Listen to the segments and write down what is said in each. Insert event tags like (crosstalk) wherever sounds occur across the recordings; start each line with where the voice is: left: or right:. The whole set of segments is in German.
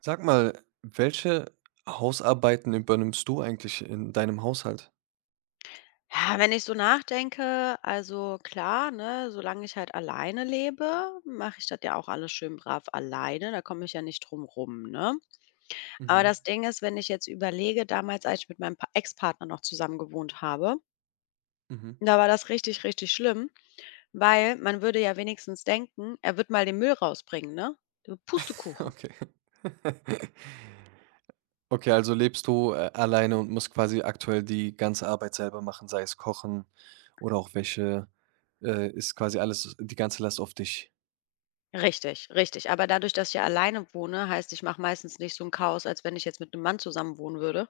right: Sag mal, welche Hausarbeiten übernimmst du eigentlich in deinem Haushalt?
left: Ja, wenn ich so nachdenke, also klar, ne, solange ich halt alleine lebe, mache ich das ja auch alles schön brav alleine. Da komme ich ja nicht drum rum, ne? Aber
right: Mhm,
left: das Ding ist, wenn ich jetzt überlege, damals, als ich mit meinem Ex-Partner noch zusammen gewohnt habe,
right: mhm.
left: da war das richtig, richtig schlimm, weil man würde ja wenigstens denken, er wird mal den Müll rausbringen, ne? Du
right: (laughs)
left: Pustekuchen.
right: Okay. (laughs) Okay, also lebst du, alleine und musst quasi aktuell die ganze Arbeit selber machen, sei es Kochen oder auch Wäsche, ist quasi alles die ganze Last auf dich?
left: Richtig, richtig. Aber dadurch, dass ich ja alleine wohne, heißt, ich mache meistens nicht so 'n Chaos, als wenn ich jetzt mit 'nem Mann zusammen wohnen würde.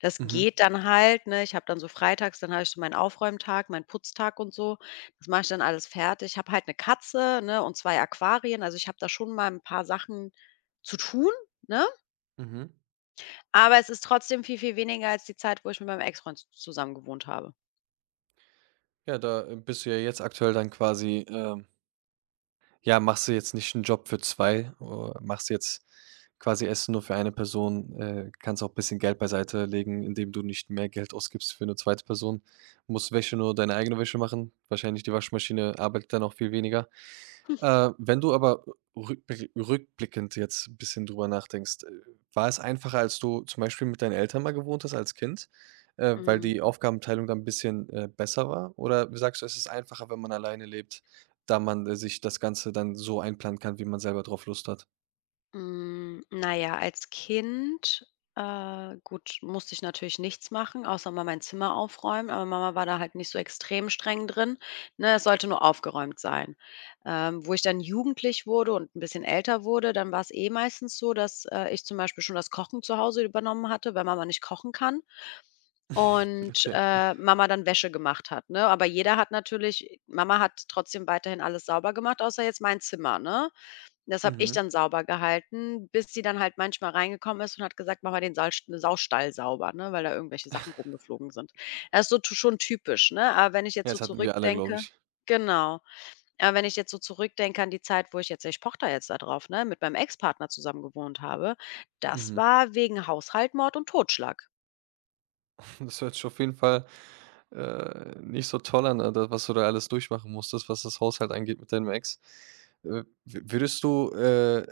left: Das
right: Mhm,
left: geht dann halt, ne? Ich habe dann so freitags dann habe ich so meinen Aufräumtag, meinen Putztag und so. Das mache ich dann alles fertig. Ich habe halt 'ne Katze, ne, und 2 Aquarien. Also, ich habe da schon mal 'n paar Sachen zu tun, ne?
right: mhm.
left: Aber es ist trotzdem viel, viel weniger als die Zeit, wo ich mit meinem Ex-Freund z zusammen gewohnt habe.
right: Ja, da, bist du ja jetzt aktuell dann quasi, ja, machst du jetzt nicht einen Job für 2? O Machst jetzt quasi Essen nur für eine Person, kannst auch ein bisschen Geld beiseite legen, indem du nicht mehr Geld ausgibst für eine zweite Person. Musst Wäsche nur deine eigene Wäsche machen. Wahrscheinlich die Waschmaschine arbeitet dann auch viel weniger. Wenn du aber rückblickend jetzt 'n bisschen drüber nachdenkst, war es einfacher, als du zum Beispiel mit deinen Eltern mal gewohnt hast als Kind, weil die
left: Mhm.
right: Aufgabenteilung dann 'n bisschen, besser war? Oder sagst du, es ist einfacher, wenn man alleine lebt, da man, sich das Ganze dann so einplanen kann, wie man selber drauf Lust hat?
left: Hm, na ja, als Kind, gut, musste ich natürlich nichts machen, außer mal mein Zimmer aufräumen, aber Mama war da halt nicht so extrem streng drin, ne? Es sollte nur aufgeräumt sein. Wo ich dann jugendlich wurde und ein bisschen älter wurde, dann war es eh meistens so, dass, ich zum Beispiel schon das Kochen zu Hause übernommen hatte, weil Mama nicht kochen kann und,
right: (laughs) Okay.
left: Mama dann Wäsche gemacht hat, ne? Aber jeder hat natürlich Mama hat trotzdem weiterhin alles sauber gemacht, außer jetzt mein Zimmer, ne? Das habe ich
right: Mhm.
left: dann sauber gehalten, bis sie dann halt manchmal reingekommen ist und hat gesagt: „Mach mal den Saustall sauber“, ne, weil da irgendwelche Sachen rumgeflogen sind. Das ist so t schon typisch, ne? Aber wenn ich
right: Ja,
left: jetzt so
right: das hatten wir alle, glaube
left: zurückdenke.
right: ich.
left: Genau. Aber wenn ich jetzt so zurückdenke an die Zeit, wo ich jetzt ich pochte da jetzt da drauf, ne, mit meinem Ex-Partner zusammen gewohnt habe, das
right: Mhm.
left: war wegen Haushalt, Mord und Totschlag.
right: Das hört sich auf jeden Fall, nicht so toll an, da was du da alles durchmachen musstest, was das Haushalt angeht mit deinem Ex. Wü würdest du,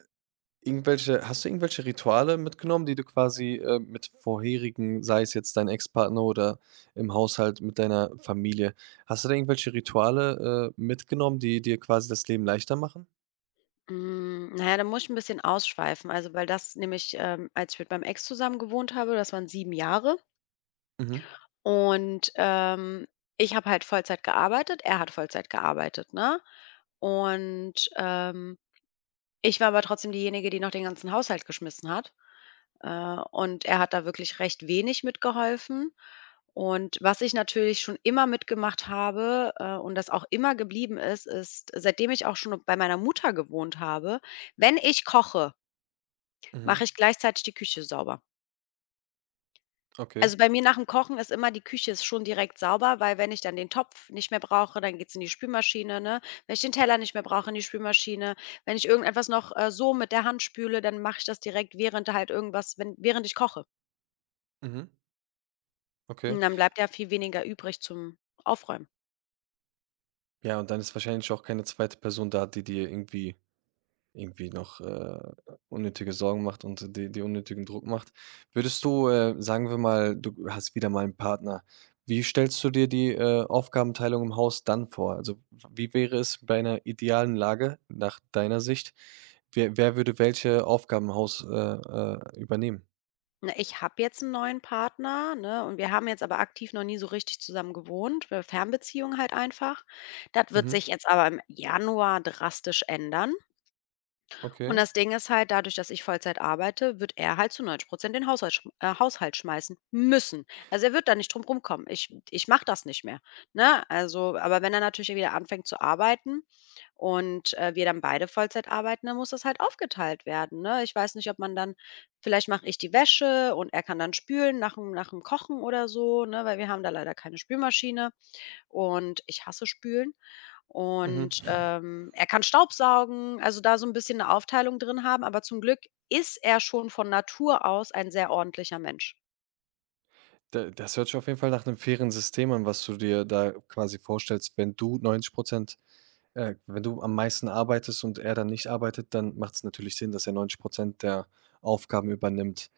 right: irgendwelche hast du irgendwelche Rituale mitgenommen, die du quasi, mit vorherigen, sei es jetzt dein Ex-Partner oder im Haushalt mit deiner Familie hast du da irgendwelche Rituale, mitgenommen, die dir quasi das Leben leichter machen?
left: Hm, na ja, da muss ich ein bisschen ausschweifen, also, weil das nämlich, als ich mit meinem Ex zusammen gewohnt habe, das waren 7 Jahre
right: Mhm.
left: und, ich habe halt Vollzeit gearbeitet, er hat Vollzeit gearbeitet, ne? Und, ich war aber trotzdem diejenige, die noch den ganzen Haushalt geschmissen hat, äh, und er hat da wirklich recht wenig mitgeholfen. Und was ich natürlich schon immer mitgemacht habe, und das auch immer geblieben ist, ist, seitdem ich auch schon bei meiner Mutter gewohnt habe, wenn ich koche, mache
right: Mhm.
left: ich gleichzeitig die Küche sauber.
right: Okay.
left: Also, bei mir nach dem Kochen ist immer die Küche ist schon direkt sauber, weil wenn ich dann den Topf nicht mehr brauche, dann geht's in die Spülmaschine, ne? Wenn ich den Teller nicht mehr brauche, in die Spülmaschine. Wenn ich irgendetwas noch, so mit der Hand spüle, dann mache ich das direkt, während halt irgendwas wenn während ich koche.
right: Mhm. Okay.
left: Und dann bleibt ja viel weniger übrig zum Aufräumen.
right: Ja, und dann ist wahrscheinlich auch keine zweite Person da, die dir irgendwie irgendwie noch, unnötige Sorgen macht und die dir unnötigen Druck macht. Würdest du, sagen wir mal, du hast wieder mal einen Partner. Wie stellst du dir die, Aufgabenteilung im Haus dann vor? Also, wie wäre es bei einer idealen Lage nach deiner Sicht? Wer würde welche Aufgaben im Haus, übernehmen?
left: Ne, ich habe jetzt einen neuen Partner, ne, und wir haben jetzt aber aktiv noch nie so richtig zusammen gewohnt, Fernbeziehung halt einfach. Das wird
right: Mhm,
left: sich jetzt aber im Januar drastisch ändern. Und
right: okay.
left: das Ding ist halt, dadurch, dass ich Vollzeit arbeite, wird er halt zu 90 den Haushalt, Haushalt schmeißen müssen. Also er wird da nicht drum rumkommen. Ich mache das nicht mehr. Ne? Also, aber wenn er natürlich wieder anfängt zu arbeiten und wir dann beide Vollzeit arbeiten, dann muss das halt aufgeteilt werden. Ne? Ich weiß nicht, ob man dann, vielleicht mache ich die Wäsche und er kann dann spülen nach dem Kochen oder so, ne? Weil wir haben da leider keine Spülmaschine und ich hasse Spülen.
right: Mhm.
left: Und, er kann Staubsaugen, also da so ein bisschen eine Aufteilung drin haben, aber zum Glück ist er schon von Natur aus ein sehr ordentlicher Mensch.
right: Da das hört sich auf jeden Fall nach einem fairen System an, was du dir da quasi vorstellst, wenn du 90. Wenn du am meisten arbeitest und er dann nicht arbeitet, dann macht es natürlich Sinn, dass er 90 der Aufgaben übernimmt.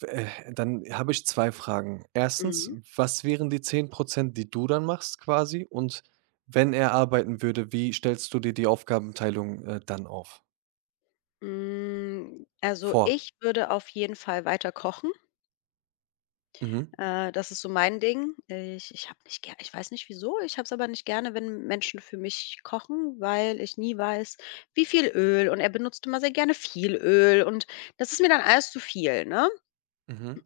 right: Dann habe ich 2 Fragen. Erstens:
left: Mhm.
right: Was wären die 10, die du dann machst quasi? Und wenn er arbeiten würde, wie stellst du dir die Aufgabenteilung, dann auf
left: Hm, also,
right: vor?
left: ich würde auf jeden Fall weiter kochen.
right: Mhm,
left: Das ist so mein Ding. Ich habe nicht gerne. Ich weiß nicht wieso, ich habe es aber nicht gerne, wenn Menschen für mich kochen, weil ich nie weiß, wie viel Öl, und er benutzt immer sehr gerne viel Öl und das ist mir dann alles zu viel, ne?
right: mhm.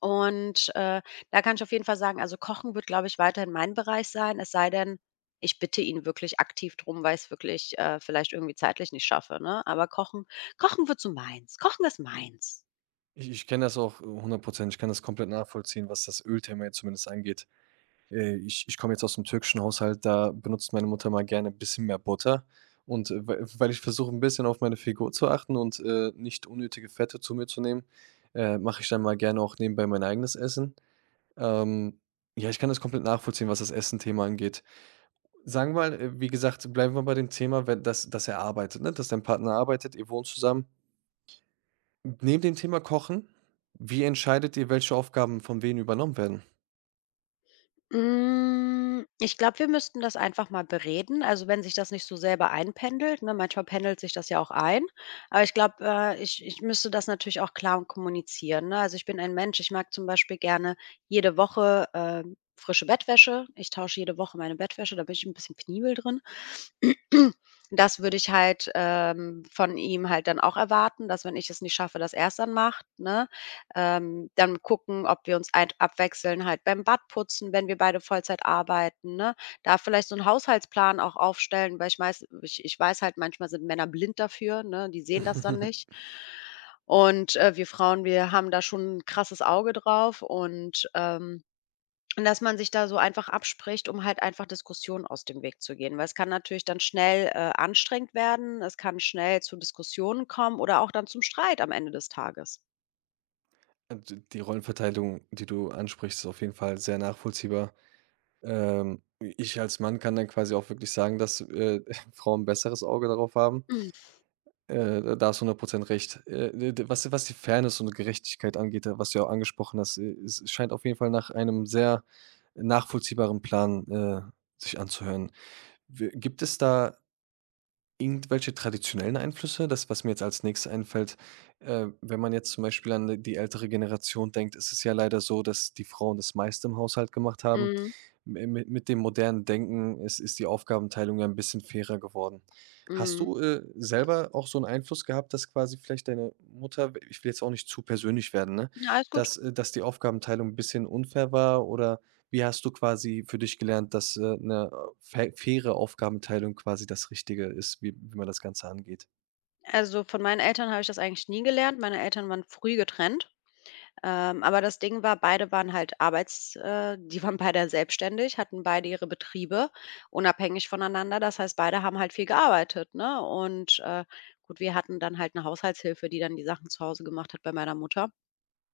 left: Und, da kann ich auf jeden Fall sagen, also, Kochen wird, glaube ich, weiterhin mein Bereich sein, es sei denn, ich bitte ihn wirklich aktiv drum, weil ich es wirklich, vielleicht irgendwie zeitlich nicht schaffe, ne? Aber Kochen wird so meins. Kochen ist meins.
right: Ich kenne das auch, hundert Prozent. Ich kann das komplett nachvollziehen, was das Ölthema jetzt zumindest angeht. Ich komme jetzt aus dem türkischen Haushalt, da benutzt meine Mutter mal gerne ein bisschen mehr Butter. Und, weil ich versuche ein bisschen auf meine Figur zu achten und, nicht unnötige Fette zu mir zu nehmen, mache ich dann mal gerne auch nebenbei mein eigenes Essen. Ähm, ja, ich kann das komplett nachvollziehen, was das Essen-Thema angeht. Sagen wir mal, wie gesagt, bleiben wir bei dem Thema, wenn dass er arbeitet, ne? Dass dein Partner arbeitet, ihr wohnt zusammen. Neben dem Thema Kochen, wie entscheidet ihr, welche Aufgaben von wem übernommen werden?
left: Hm, ich glaube, wir müssten das einfach mal bereden. Also, wenn sich das nicht so selber einpendelt, ne? Manchmal pendelt sich das ja auch ein. Aber ich glaube, ich müsste das natürlich auch klar und kommunizieren, ne? Also, ich bin ein Mensch, ich mag zum Beispiel gerne jede Woche, frische Bettwäsche. Ich tausche jede Woche meine Bettwäsche, da bin ich ein bisschen penibel drin. Das würde ich halt, von ihm halt dann auch erwarten, dass wenn ich es nicht schaffe, dass er es dann macht, ne? Dann gucken, ob wir uns halt abwechseln halt beim Badputzen, wenn wir beide Vollzeit arbeiten, ne? Da vielleicht so einen Haushaltsplan auch aufstellen, weil ich weiß halt, manchmal sind Männer blind dafür, ne? Die sehen das dann nicht.
right: (laughs)
left: Und, wir Frauen, wir haben da schon 'n krasses Auge drauf und dass man sich da so einfach abspricht, um halt einfach Diskussionen aus dem Weg zu gehen. Weil es kann natürlich dann schnell, anstrengend werden. Es kann schnell zu Diskussionen kommen oder auch dann zum Streit am Ende des Tages.
right: D Die Rollenverteilung, die du ansprichst, ist auf jeden Fall sehr nachvollziehbar. Ich als Mann kann dann quasi auch wirklich sagen, dass, (laughs) Frauen 'n besseres Auge darauf haben.
left: Mhm.
right: Da hast du hundert Prozent recht. D was die Fairness und Gerechtigkeit angeht, was du ja auch angesprochen hast, es scheint auf jeden Fall nach einem sehr nachvollziehbaren Plan, sich anzuhören. W Gibt es da irgendwelche traditionellen Einflüsse? Das, was mir jetzt als Nächstes einfällt, wenn man jetzt zum Beispiel an die ältere Generation denkt, ist es ja leider so, dass die Frauen das meiste im Haushalt gemacht haben.
left: Mhm.
right: Mi mi mit dem modernen Denken ist die Aufgabenteilung ja ein bisschen fairer geworden. Hast
left: Mhm.
right: du, selber auch so einen Einfluss gehabt, dass quasi vielleicht deine Mutter ich will jetzt auch nicht zu persönlich werden, ne,
left: Ja, alles gut.
right: dass dass die Aufgabenteilung ein bisschen unfair war oder wie hast du quasi für dich gelernt, dass, 'ne fa faire Aufgabenteilung quasi das Richtige ist, wie man das Ganze angeht?
left: Also, von meinen Eltern habe ich das eigentlich nie gelernt. Meine Eltern waren früh getrennt. Aber das Ding war, beide waren halt arbeits die waren beide selbstständig, hatten beide ihre Betriebe unabhängig voneinander. Das heißt, beide haben halt viel gearbeitet, ne? Und, gut, wir hatten dann halt eine Haushaltshilfe, die dann die Sachen zu Hause gemacht hat bei meiner Mutter.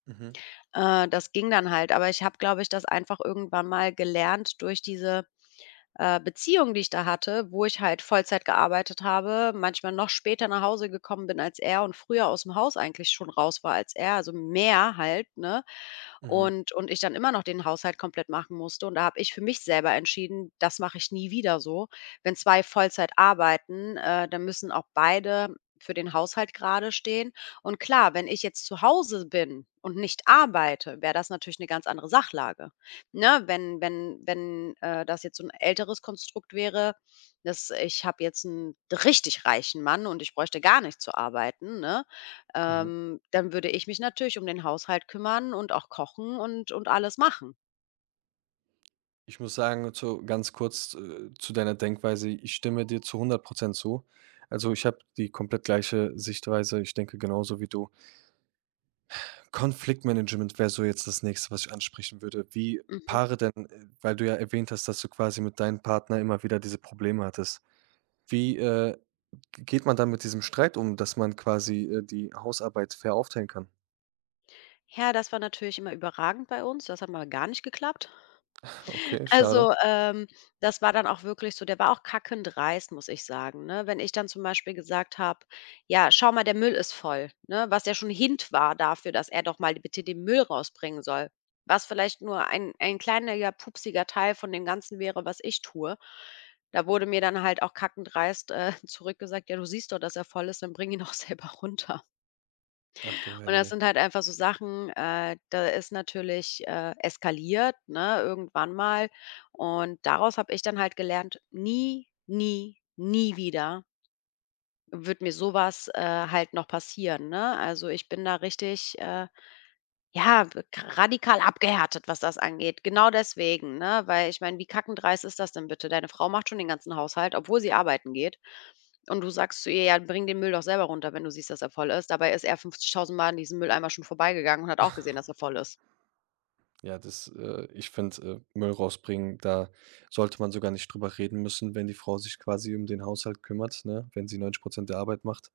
right: Mhm,
left: Das ging dann halt, aber ich habe, glaube ich, das einfach irgendwann mal gelernt durch diese Beziehung, die ich da hatte, wo ich halt Vollzeit gearbeitet habe, manchmal noch später nach Hause gekommen bin als er und früher aus dem Haus eigentlich schon raus war als er, also mehr halt, ne?
right: mhm,
left: Und ich dann immer noch den Haushalt komplett machen musste. Und da habe ich für mich selber entschieden, das mache ich nie wieder so. Wenn 2 Vollzeit arbeiten, dann müssen auch beide für den Haushalt gerade stehen. Und klar, wenn ich jetzt zu Hause bin und nicht arbeite, wäre das natürlich eine ganz andere Sachlage. Ne, wenn das jetzt so 'n älteres Konstrukt wäre, dass ich habe jetzt einen richtig reichen Mann und ich bräuchte gar nicht zu arbeiten, ne?
right: mhm.
left: Dann würde ich mich natürlich um den Haushalt kümmern und auch kochen und alles machen.
right: Ich muss sagen, zu ganz kurz, zu deiner Denkweise, ich stimme dir zu hundert Prozent zu. Also, ich habe die komplett gleiche Sichtweise. Ich denke genauso wie du. Konfliktmanagement wäre so jetzt das Nächste, was ich ansprechen würde. Wie
left: Mhm.
right: Paare denn, weil du ja erwähnt hast, dass du quasi mit deinem Partner immer wieder diese Probleme hattest. Wie, geht man dann mit diesem Streit um, dass man quasi, die Hausarbeit fair aufteilen kann?
left: Ja, das war natürlich immer überragend bei uns. Das hat mal gar nicht geklappt.
right: (laughs) Okay, schade.
left: Also, das war dann auch wirklich so der war auch kackend dreist, muss ich sagen, ne? Wenn ich dann zum Beispiel gesagt habe: „Ja, schau mal, der Müll ist voll“, ne? Was ja schon 'n Hint war dafür, dass er doch mal bitte den Müll rausbringen soll, was vielleicht nur ein kleiner ja, pupsiger Teil von dem Ganzen wäre, was ich tue. Da wurde mir dann halt auch kackend dreist, (laughs) zurückgesagt: „Ja, du siehst doch, dass er voll ist, dann bring ihn (laughs) auch selber runter.“
right: Ach du
left: Und das
right: Heilige.
left: sind halt einfach so Sachen, da ist natürlich, eskaliert, ne, irgendwann mal. Und daraus habe ich dann halt gelernt: „Nie, nie, nie wieder wird mir sowas halt noch passieren“, ne? Also, ich bin da richtig, ja, b k radikal abgehärtet, was das angeht. Genau deswegen, ne? Weil ich meine, wie kackendreist ist das denn bitte? Deine Frau macht schon den ganzen Haushalt, obwohl sie arbeiten geht. Und du sagst zu ihr: „Ja, bring den Müll doch selber runter, wenn du siehst, dass er voll ist.“ Dabei ist er 50.000 Mal an diesem Mülleimer schon vorbeigegangen und hat auch gesehen, dass er voll ist.
right: Ja, das, ich finde, Müll rausbringen, da sollte man sogar nicht drüber reden müssen, wenn die Frau sich quasi um den Haushalt kümmert, ne? Wenn sie neunzig Prozent der Arbeit macht,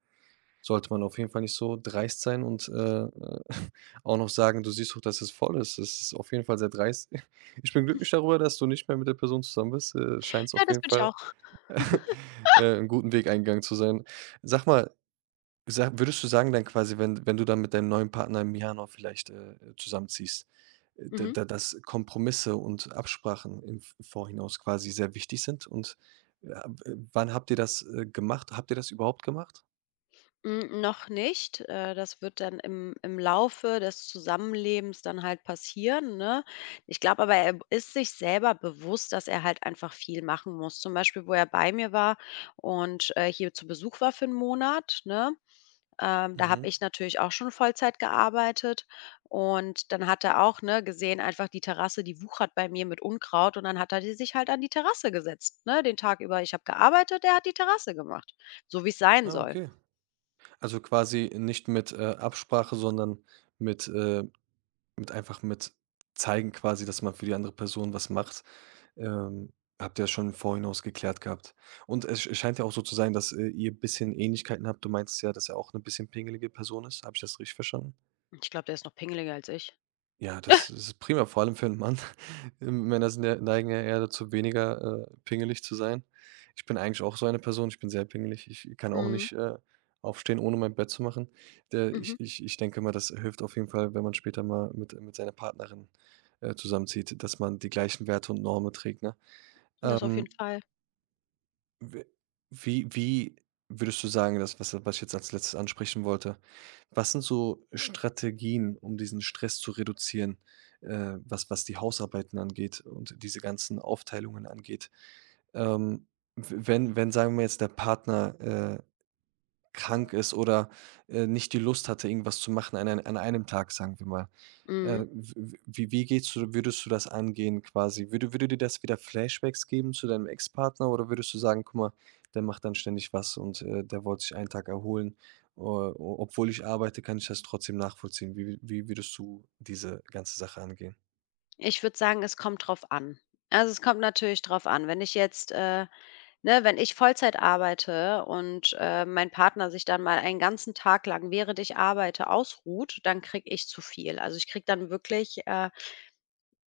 right: sollte man auf jeden Fall nicht so dreist sein und, äh, (laughs) auch noch sagen: „Du siehst doch, dass es voll ist.“ Es ist auf jeden Fall sehr dreist. (laughs) Ich bin glücklich darüber, dass du nicht mehr mit der Person zusammen bist, scheint es
left: Ja,
right: auf
left: das
right: jeden
left: bin ich
right: Fall
left: auch.
right: (laughs) 'N guten Weg eingegangen zu sein. Sag mal, sa würdest du sagen dann quasi, wenn du dann mit deinem neuen Partner im Januar vielleicht, zusammenziehst, da
left: Mhm.
right: da dass Kompromisse und Absprachen im V Vorhinaus quasi sehr wichtig sind und, ab wann habt ihr das, gemacht? Habt ihr das überhaupt gemacht?
left: Hm, noch nicht. Das wird dann im Laufe des Zusammenlebens dann halt passieren, ne? Ich glaube aber, er ist sich selber bewusst, dass er halt einfach viel machen muss. Zum Beispiel, wo er bei mir war und, hier zu Besuch war für einen Monat, ne? Da
right: Mhm.
left: habe ich natürlich auch schon Vollzeit gearbeitet und dann hat er auch, ne, gesehen, einfach die Terrasse, die wuchert bei mir mit Unkraut, und dann hat er die sich halt an die Terrasse gesetzt, ne, den Tag über. Ich habe gearbeitet, er hat die Terrasse gemacht, so wie es sein
right: Ah,
left: soll.
right: okay. Also, quasi nicht mit, Absprache, sondern mit, äh mit einfach mit zeigen quasi, dass man für die andere Person was macht. Ähm, habt ihr schon im Vorhinaus geklärt gehabt. Und es scheint ja auch so zu sein, dass, ihr ein bisschen Ähnlichkeiten habt. Du meinst ja, dass er auch eine bisschen pingelige Person ist. Habe ich das richtig verstanden?
left: Ich glaube, der ist noch pingeliger als ich.
right: Ja, das ist prima, vor allem für einen Mann. (laughs) Männer sind ja neigen ja eher dazu, weniger, pingelig zu sein. Ich bin eigentlich auch so eine Person. Ich bin sehr pingelig. Ich kann auch
left: Mhm,
right: nicht, aufstehen, ohne mein Bett zu machen. Der
left: mhm,
right: ich ich ich denke mal, das hilft auf jeden Fall, wenn man später mal mit seiner Partnerin, zusammenzieht, dass man die gleichen Werte und Normen trägt, ne?
left: das auf jeden
right: Ähm
left: Fall.
right: W wie wie würdest du sagen, das, was ich jetzt als Letztes ansprechen wollte was sind so Strategien, um diesen Stress zu reduzieren, was die Hausarbeiten angeht und diese ganzen Aufteilungen angeht? Ähm, w wenn wenn, sagen wir jetzt, der Partner, krank ist oder, nicht die Lust hatte, irgendwas zu machen an ein an einem Tag, sagen wir mal.
left: Mhm.
right: W wie wie gehst du würdest du das angehen quasi? Würde dir das wieder Flashbacks geben zu deinem Ex-Partner oder würdest du sagen: „Guck mal, der macht dann ständig was und, der wollte sich einen Tag erholen. O obwohl ich arbeite, kann ich das trotzdem nachvollziehen.“ Wie würdest du diese ganze Sache angehen?
left: Ich würde sagen, es kommt drauf an. Also, es kommt natürlich drauf an. Wenn ich jetzt ne, wenn ich Vollzeit arbeite und, mein Partner sich dann mal einen ganzen Tag lang, während ich arbeite, ausruht, dann kriege ich zu viel. Also, ich kriege dann wirklich,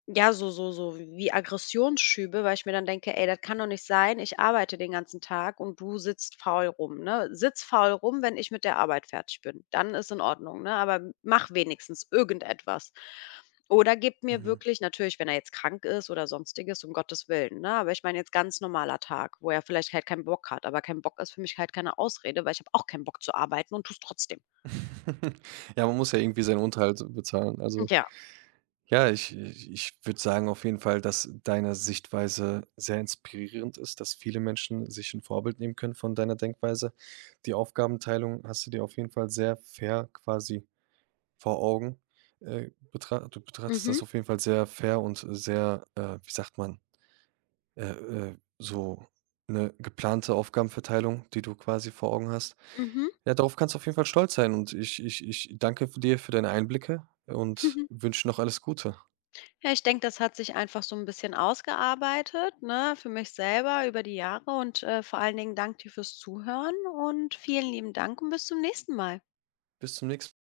left: ja, so so so wie Aggressionsschübe, weil ich mir dann denke: „Ey, das kann doch nicht sein. Ich arbeite den ganzen Tag und du sitzt faul rum“, ne? Sitz faul rum, wenn ich mit der Arbeit fertig bin. Dann ist in Ordnung, ne? Aber mach wenigstens irgendetwas. Oder gib mir
right: Mhm.
left: wirklich natürlich, wenn er jetzt krank ist oder Sonstiges, um Gottes Willen, ne? Aber ich meine jetzt ganz normaler Tag, wo er vielleicht halt keinen Bock hat. Aber kein Bock ist für mich halt keine Ausrede, weil ich habe auch keinen Bock zu arbeiten und tue es trotzdem.
right: (laughs) Ja, man muss ja irgendwie seinen Unterhalt bezahlen, also
left: Ja.
right: Ja, ich würde sagen auf jeden Fall, dass deine Sichtweise sehr inspirierend ist, dass viele Menschen sich ein Vorbild nehmen können von deiner Denkweise. Die Aufgabenteilung hast du dir auf jeden Fall sehr fair quasi vor Augen. Betra du betrachtest
left: Mhm.
right: das auf jeden Fall sehr fair und sehr, wie sagt man, so eine geplante Aufgabenverteilung, die du quasi vor Augen hast.
left: Mhm.
right: Ja, darauf kannst du auf jeden Fall stolz sein und ich danke dir für deine Einblicke und
left: (laughs)
right: wünsche noch alles Gute.
left: Ja, ich denke, das hat sich einfach so ein bisschen ausgearbeitet, ne, für mich selber über die Jahre und, vor allen Dingen danke dir fürs Zuhören und vielen lieben Dank und bis zum nächsten Mal.
right: Bis zum nächsten Mal.